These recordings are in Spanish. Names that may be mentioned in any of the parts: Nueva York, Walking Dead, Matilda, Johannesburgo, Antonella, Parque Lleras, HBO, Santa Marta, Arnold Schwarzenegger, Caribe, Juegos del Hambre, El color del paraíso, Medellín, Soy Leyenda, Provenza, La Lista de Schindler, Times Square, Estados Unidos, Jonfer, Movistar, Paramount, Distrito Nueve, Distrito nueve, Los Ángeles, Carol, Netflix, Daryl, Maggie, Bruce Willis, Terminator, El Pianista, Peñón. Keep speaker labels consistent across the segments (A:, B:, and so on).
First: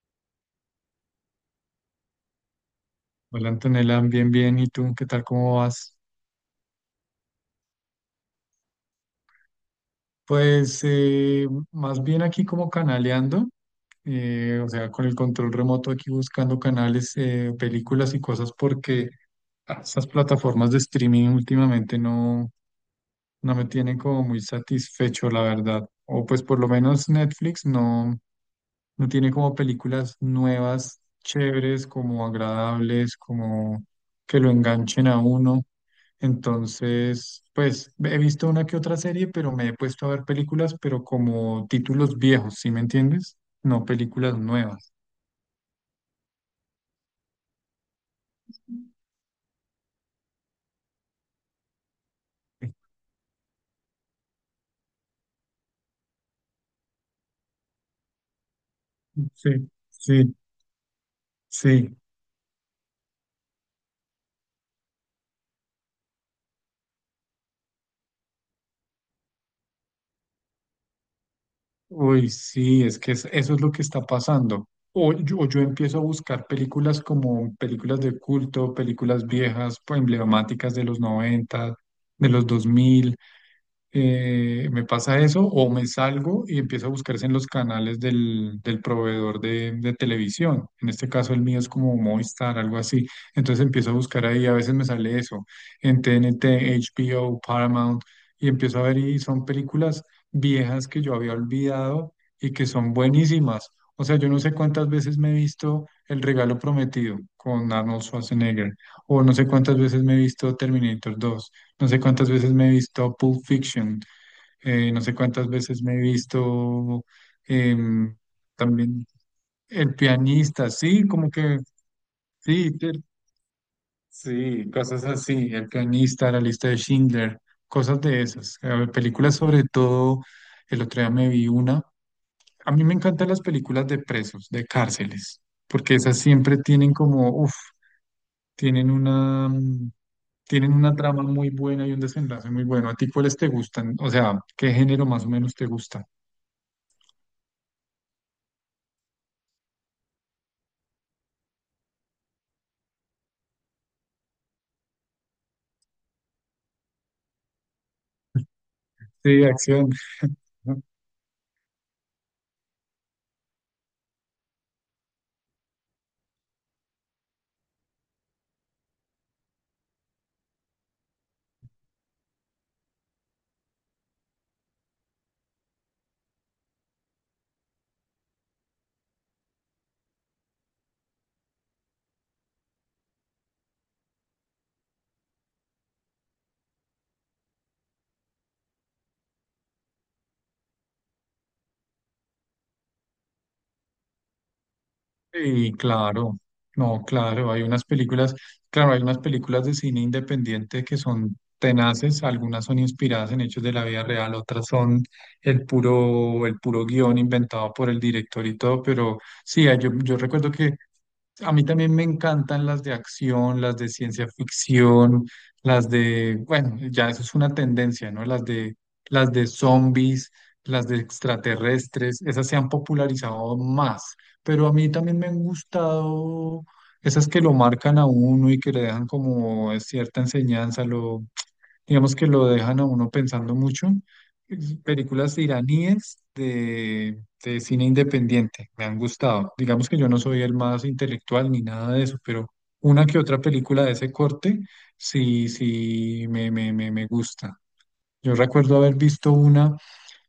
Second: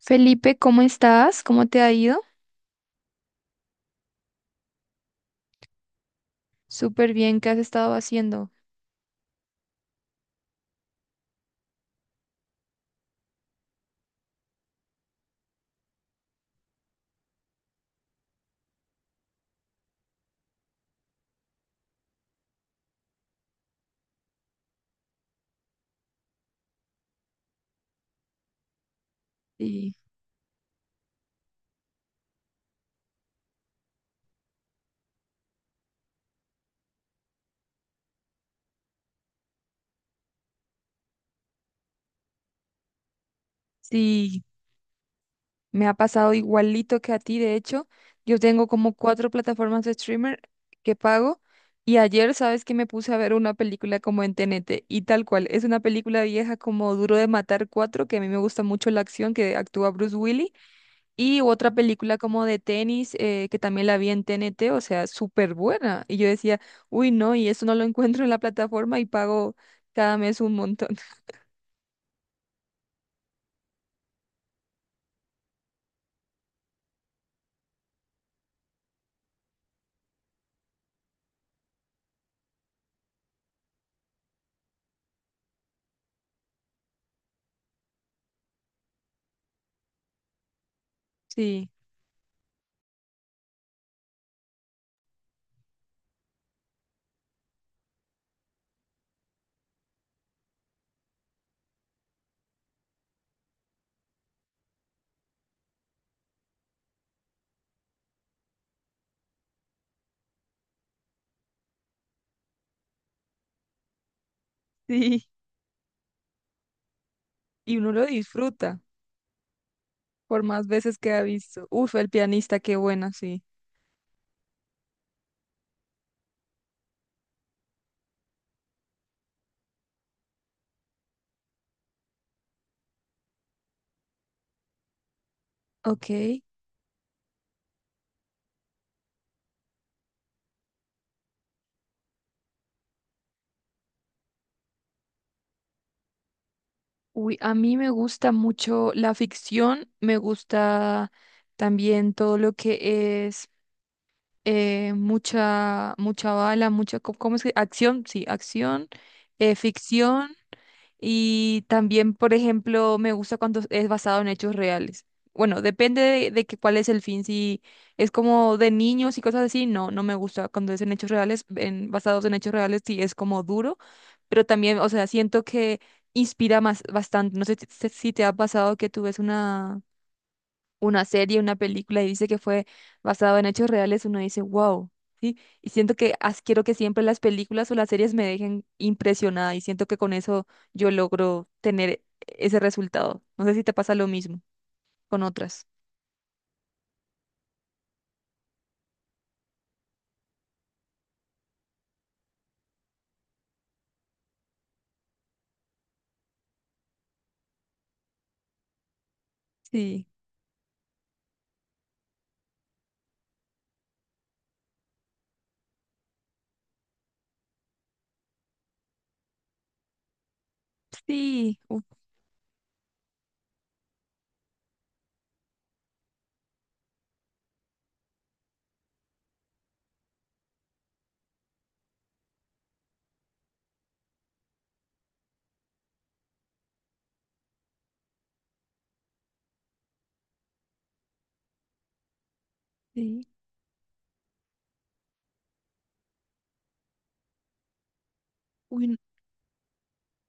A: Felipe, ¿cómo estás? ¿Cómo te ha ido?
B: Hola Antonella, bien, bien. ¿Y tú qué tal? ¿Cómo vas?
A: Súper bien, ¿qué has estado haciendo?
B: Pues más bien aquí como canaleando, o sea, con el control remoto aquí buscando canales, películas y cosas porque esas plataformas de streaming últimamente no, no me tiene como muy satisfecho, la verdad. O pues por lo menos Netflix no, no tiene como
A: Sí,
B: películas nuevas, chéveres, como agradables, como que lo enganchen a uno. Entonces, pues he visto una que otra serie, pero me he puesto a ver películas, pero como títulos viejos, ¿sí me entiendes? No películas
A: sí,
B: nuevas.
A: me ha pasado igualito que a ti, de hecho. Yo tengo como cuatro plataformas de streamer que pago y ayer, ¿sabes que me puse a ver una película como en TNT? Y tal cual. Es una película vieja como Duro de Matar cuatro, que a mí me gusta mucho la acción
B: Sí,
A: que actúa Bruce
B: sí,
A: Willis. Y otra
B: sí.
A: película como de tenis, que también la vi en T N T, o sea, súper buena. Y yo decía, uy, no, y eso no lo encuentro en la plataforma y pago cada mes un montón.
B: Uy, sí, es que eso es lo que está pasando. O yo empiezo a buscar películas como películas de culto, películas viejas, pues, emblemáticas de los noventa, de los dos mil. Me pasa eso o me salgo y empiezo a buscarse en los canales del proveedor de televisión. En este caso el mío es
A: Sí,
B: como Movistar, algo así. Entonces empiezo a buscar ahí, a veces me sale eso, en TNT, HBO, Paramount, y empiezo a ver y son películas viejas que yo había olvidado y que son buenísimas. O sea, yo no sé cuántas veces me he visto El Regalo Prometido con Arnold Schwarzenegger, o no sé cuántas veces me he visto Terminator dos, no sé cuántas veces me he visto Pulp Fiction, no sé
A: sí.
B: cuántas veces me he visto
A: Y uno lo
B: em,
A: disfruta
B: también El
A: por más
B: Pianista,
A: veces
B: sí,
A: que ha
B: como que
A: visto. Uf, el pianista,
B: sí,
A: qué buena, sí.
B: sí, cosas así, El Pianista, La Lista de Schindler, cosas de esas. A ver, películas sobre todo, el otro día me vi una. A mí me encantan las películas de presos, de cárceles, porque esas
A: Ok.
B: siempre tienen como, uff. Tienen una, tienen una trama muy buena y un desenlace muy bueno. ¿A ti cuáles te gustan? O sea, ¿qué género más o menos te gusta?
A: Uy, a mí me gusta mucho la ficción, me gusta también todo lo que es, mucha bala, ¿cómo es que? Acción, sí, acción,
B: Sí, de acción.
A: ficción. Y también, por ejemplo, me gusta cuando es basado en hechos reales. Bueno, depende de que cuál es el fin. Si es como de niños y cosas así, no, no me gusta cuando es en hechos reales, en, basados en hechos reales, sí es como duro, pero también, o sea, siento que inspira más bastante. No sé si te ha pasado que tú ves una serie, una película y dice que fue basado en hechos reales, uno dice, wow, ¿sí? Y siento que quiero que siempre las películas o las series me dejen impresionada y siento que con eso yo logro tener ese resultado. No sé si te pasa lo mismo con otras.
B: Sí, claro, no, claro, hay unas películas, claro, hay unas películas de cine independiente que son tenaces, algunas son inspiradas en hechos de la vida real, otras son el puro guión inventado por el director y todo, pero sí,
A: Sí,
B: yo recuerdo que a mí también me encantan las de acción, las de ciencia ficción, las de, bueno, ya eso es una tendencia, ¿no? Las de zombies, las de
A: sí, uf,
B: extraterrestres, esas se han popularizado más, pero a mí también me han gustado esas que lo marcan a uno y que le dejan como cierta enseñanza, lo, digamos que lo dejan a uno pensando mucho. Películas iraníes de cine independiente me han gustado. Digamos que yo no soy el más intelectual ni nada de eso, pero una que
A: sí.
B: otra película de ese corte sí, sí me gusta. Yo recuerdo haber
A: Uy,
B: visto una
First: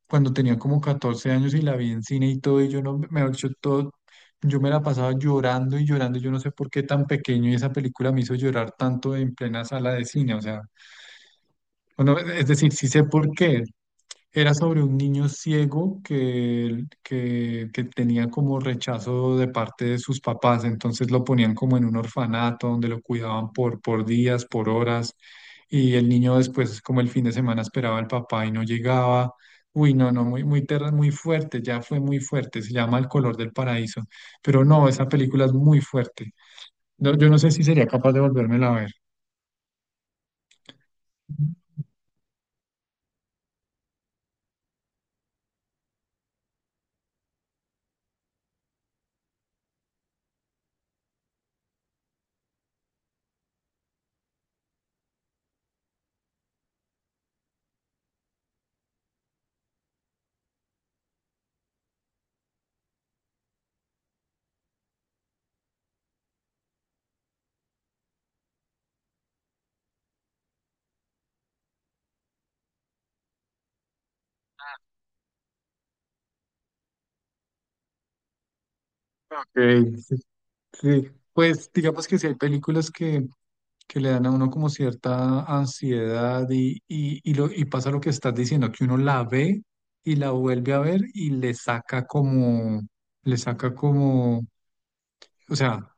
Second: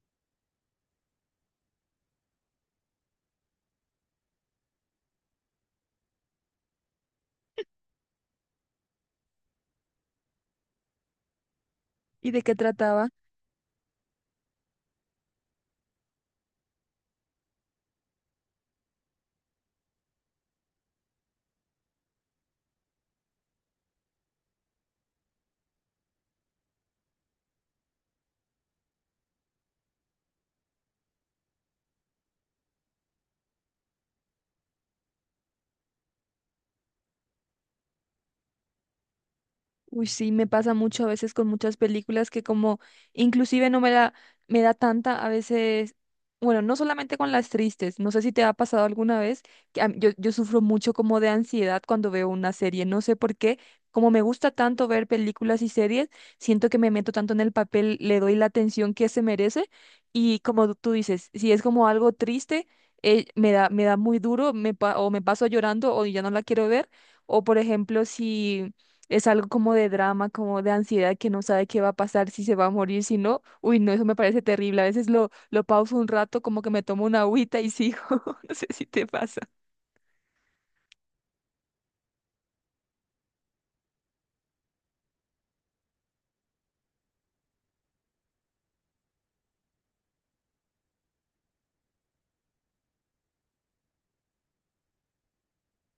B: cuando tenía como 14 años y la vi en cine y todo, y yo no, mejor dicho, todo, yo me la pasaba llorando y llorando, yo no sé por qué tan pequeño y esa película me hizo llorar tanto en plena sala de cine, o sea, bueno,
A: ¿y de
B: es
A: qué
B: decir, sí sé
A: trataba?
B: por qué, era sobre un niño ciego que tenía como rechazo de parte de sus papás, entonces lo ponían como en un orfanato donde lo cuidaban por días, por horas, y el niño después, como el fin de semana, esperaba al papá y no llegaba. Uy, no, no, muy, muy, muy fuerte, ya fue muy fuerte, se llama El color del paraíso, pero no, esa película es muy fuerte. No, yo no sé si sería capaz de volvérmela a ver.
A: Uy, sí, me pasa mucho a veces con muchas películas que como inclusive no me da, me da tanta a veces, bueno, no solamente con las tristes, no sé si te ha pasado alguna vez, que yo sufro mucho como de ansiedad cuando veo una serie, no sé por qué, como me gusta tanto ver películas y series, siento que me meto tanto en el papel, le doy la atención que se merece y como tú dices, si es como algo triste, me da muy duro, o me paso llorando o ya no la quiero ver, o por ejemplo si... Es algo como de drama, como de ansiedad que no sabe qué va a pasar, si se va a morir, si no. Uy, no, eso me parece terrible. A veces lo pauso un rato, como que me tomo una agüita y sigo. No sé si te pasa.
B: Ok. Sí, pues digamos que sí hay películas que le dan a uno como cierta ansiedad lo, y pasa lo que estás diciendo, que uno la ve y la vuelve a ver y le saca como, o sea,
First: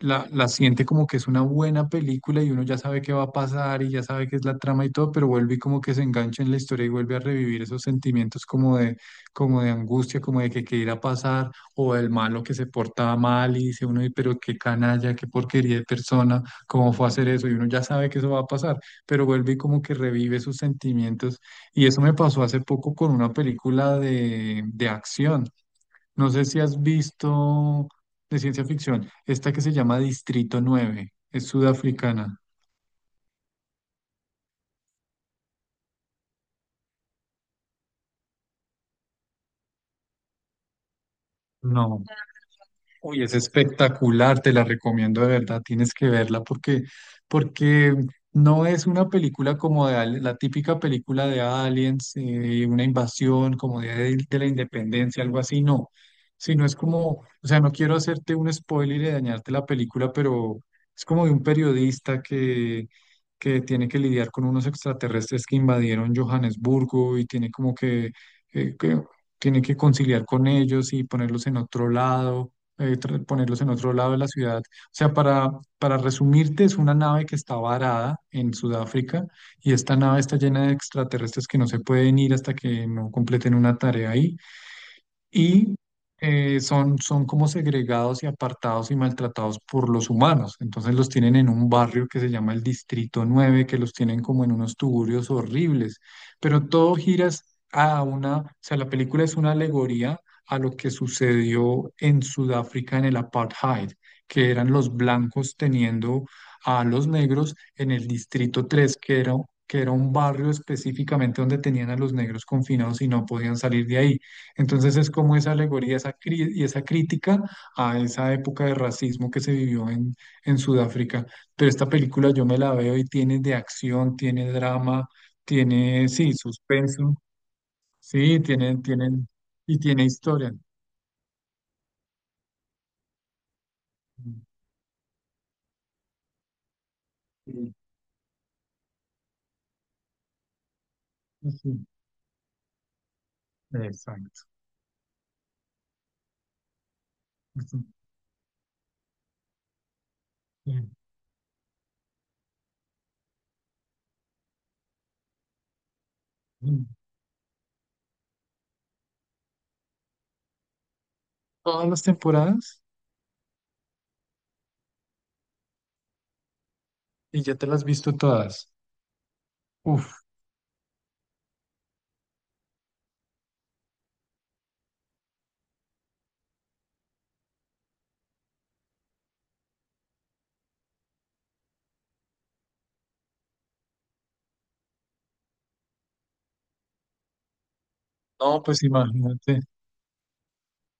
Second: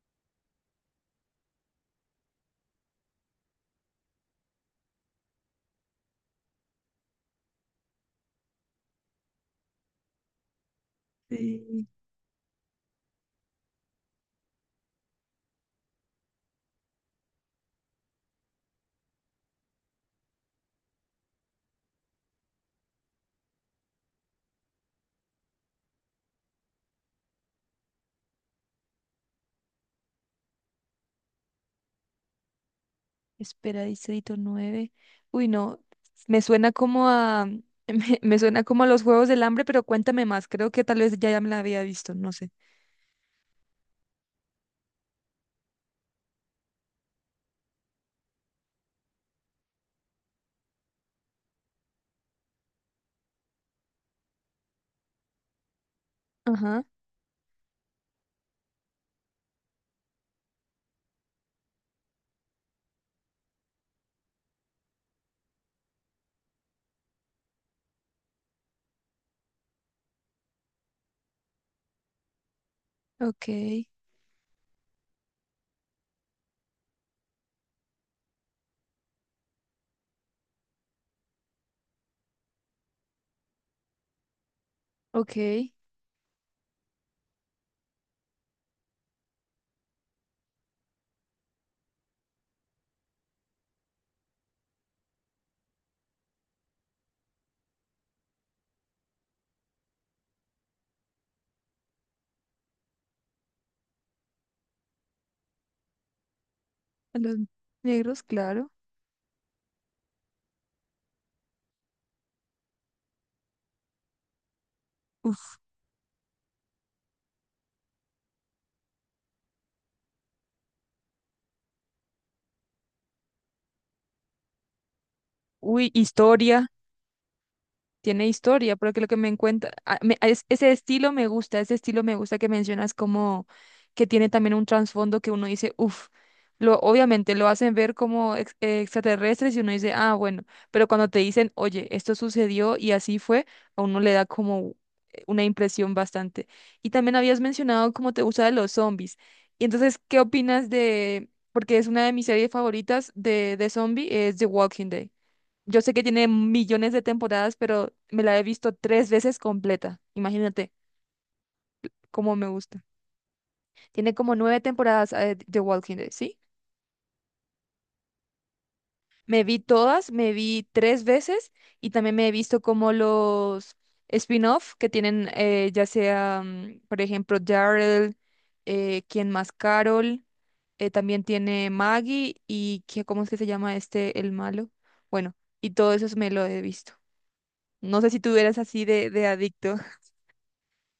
B: la siente como que es una buena película y uno ya sabe qué va a pasar y ya sabe qué es la trama y todo, pero vuelve y como que se engancha en la historia y vuelve a revivir esos sentimientos como de angustia, como de que qué irá a pasar,
A: Sí.
B: o del malo que se porta mal y dice uno, "Ay, pero qué canalla, qué porquería de persona, cómo fue a hacer eso", y uno ya sabe que eso va a pasar, pero vuelve y como que revive sus sentimientos. Y eso me pasó hace poco con una película de acción. No sé si has visto de ciencia ficción, esta que se llama Distrito 9, es sudafricana.
A: Espera, Distrito nueve. Uy, no, me suena como a, me suena como a los Juegos del Hambre, pero cuéntame más. Creo que tal vez ya, ya me la había
B: No.
A: visto, no sé.
B: Uy, es espectacular, te la recomiendo de verdad, tienes que verla porque, porque no es una película como de, la típica película de aliens, una invasión como de la independencia, algo así, no, sino es
A: Ajá,
B: como, o sea, no quiero hacerte un spoiler y dañarte la película, pero es como de un periodista que tiene que lidiar con unos extraterrestres que invadieron Johannesburgo y tiene como que tiene que conciliar con ellos y ponerlos en otro lado,
A: ok,
B: ponerlos en otro lado de la ciudad. O sea, para resumirte, es una nave que está varada en Sudáfrica y esta nave está llena de extraterrestres que no se pueden ir hasta que no completen una tarea ahí.
A: ok.
B: Y son, son como segregados y apartados y maltratados por los humanos. Entonces los tienen en un barrio que se llama el Distrito 9, que los tienen como en unos tugurios horribles, pero todo gira a una, o sea, la película es una alegoría a lo que sucedió en Sudáfrica en el apartheid, que eran los blancos teniendo a los
A: A los
B: negros en el
A: negros,
B: Distrito
A: claro.
B: tres que era un barrio específicamente donde tenían a los negros confinados y no podían salir de ahí. Entonces es como esa
A: Uf,
B: alegoría, esa y esa crítica a esa época de racismo que se vivió en Sudáfrica. Pero esta película yo me la veo y tiene de acción, tiene drama,
A: uy,
B: tiene, sí,
A: historia.
B: suspenso,
A: Tiene
B: sí,
A: historia,
B: tiene,
A: porque lo que me
B: tienen
A: encuentra,
B: y tiene historia.
A: ese estilo me gusta, ese estilo me gusta que mencionas, como que tiene también un trasfondo que uno dice, uff, lo, obviamente lo hacen
B: Sí,
A: ver como extraterrestres y uno dice, ah, bueno, pero cuando te dicen,
B: sí,
A: oye, esto sucedió y así fue, a uno le da
B: exacto.
A: como, una impresión bastante. Y también habías
B: Sí.
A: mencionado cómo te gusta de los zombies. Y entonces, ¿qué opinas de, porque es una de mis series favoritas de zombie, es The Walking Dead? Yo sé que tiene
B: Mm.
A: millones de temporadas, pero me la he visto tres veces completa. Imagínate
B: Todas las
A: cómo me
B: temporadas
A: gusta. Tiene como nueve temporadas, de Walking Dead, ¿sí?
B: y ya te las has visto todas.
A: Me vi todas,
B: Uf,
A: me vi tres veces y también me he visto como los spin-off que tienen, ya sea, por ejemplo, Daryl, ¿quién más? Carol, también tiene Maggie ¿cómo es que se llama este, el malo? Bueno, y todo eso me lo he visto. No sé si tú eras
B: no, pues
A: así de
B: imagínate.
A: adicto.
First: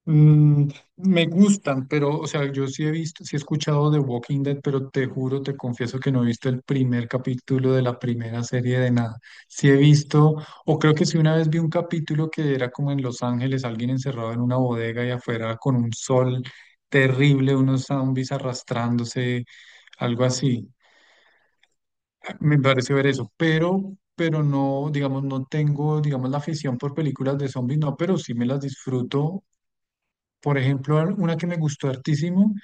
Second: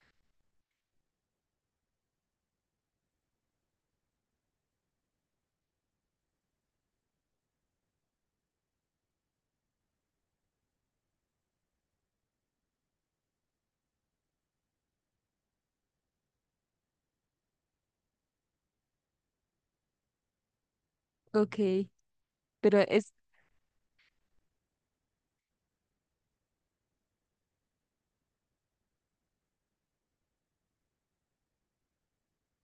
B: Mm, me gustan, pero, o sea, yo sí he visto, sí he escuchado de Walking Dead, pero te juro, te confieso que no he visto el primer capítulo de la primera serie de nada. Sí he visto, o creo que sí una vez vi un capítulo que era como en Los Ángeles, alguien encerrado en una bodega y afuera con un sol terrible, unos zombies arrastrándose, algo así.
A: Ok.
B: Me
A: Pero
B: parece ver
A: es,
B: eso, pero no, digamos, no tengo, digamos, la afición por películas de zombies, no, pero sí me las disfruto por ejemplo, una que me gustó hartísimo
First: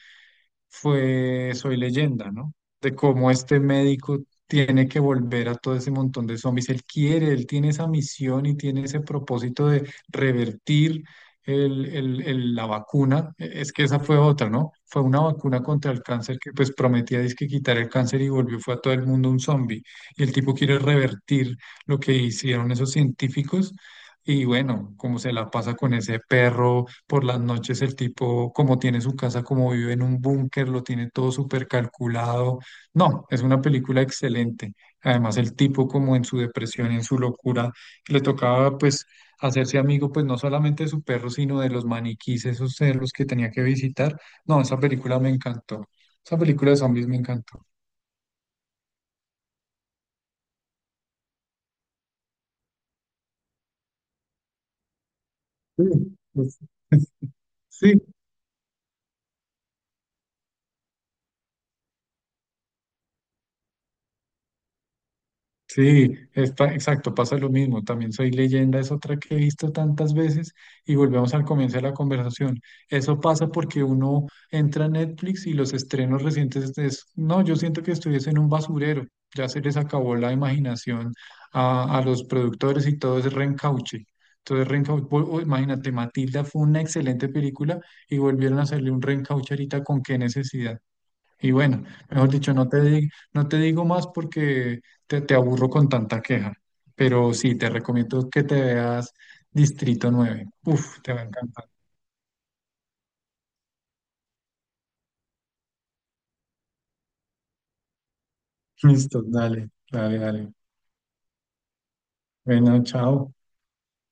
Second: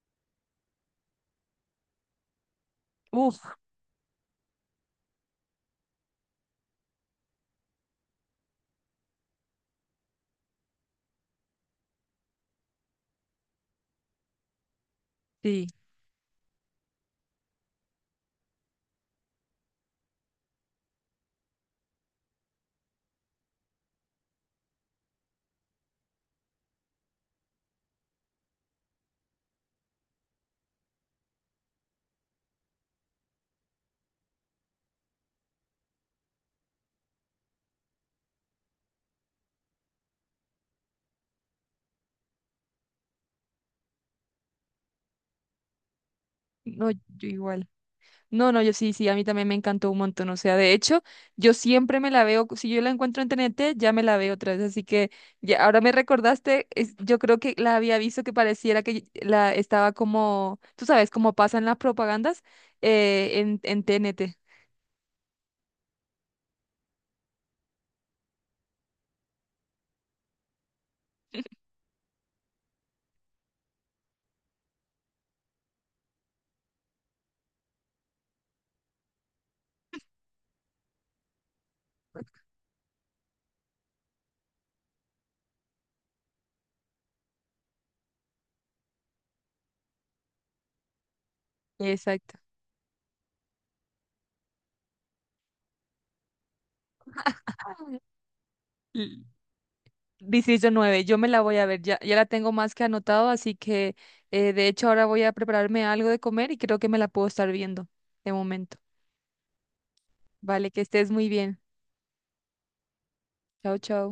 B: fue Soy Leyenda, ¿no? De cómo
A: uff,
B: este médico tiene que volver a todo ese montón de zombies. Él quiere, él tiene esa misión y tiene ese propósito de revertir la vacuna. Es que esa fue otra, ¿no? Fue una vacuna
A: sí,
B: contra el cáncer que pues prometía dizque quitar el cáncer y volvió, fue a todo el mundo un zombie. Y el tipo quiere revertir lo que hicieron esos científicos. Y bueno, cómo se la pasa con ese perro por las noches el tipo, como tiene su casa, como vive en un búnker, lo tiene todo súper calculado. No, es una película excelente. Además, el tipo como en su depresión, en su locura, le tocaba pues hacerse amigo pues no solamente de su perro, sino de los maniquís, esos cerros que tenía que visitar. No, esa película me encantó. Esa película de
A: no,
B: zombies me
A: yo
B: encantó.
A: igual. No, no, yo sí, sí, a mí también me encantó un montón. O sea, de hecho, yo siempre me la veo, si yo la encuentro en T N T ya me la veo otra vez. Así que ya, ahora me
B: Sí, pues,
A: recordaste, yo creo que la
B: sí,
A: había visto, que pareciera que la estaba como, tú sabes, como pasan las propagandas, en T N T.
B: sí, está, exacto, pasa lo mismo. También Soy Leyenda es otra que he visto tantas veces, y volvemos al comienzo de la conversación. Eso pasa porque uno entra a Netflix y los estrenos recientes es, no, yo siento que estuviese en un basurero. Ya se les acabó la imaginación a los productores y todo es reencauche. Entonces, reencauche, imagínate, Matilda fue una excelente película y volvieron a hacerle un reencauche ahorita con qué necesidad. Y bueno, mejor
A: Exacto.
B: dicho, no te digo más porque te aburro con tanta queja, pero sí, te recomiendo que te veas
A: L-
B: Distrito 9.
A: Distrito
B: Uf,
A: nueve
B: te
A: yo
B: va a
A: me la voy
B: encantar.
A: a ver, ya, ya la tengo más que anotado, así que, de hecho ahora voy a prepararme algo de comer y creo que me la puedo estar viendo de momento.
B: Listo, dale, dale, dale.
A: Vale, que estés muy bien.
B: Bueno, chao.
A: Chao, chao.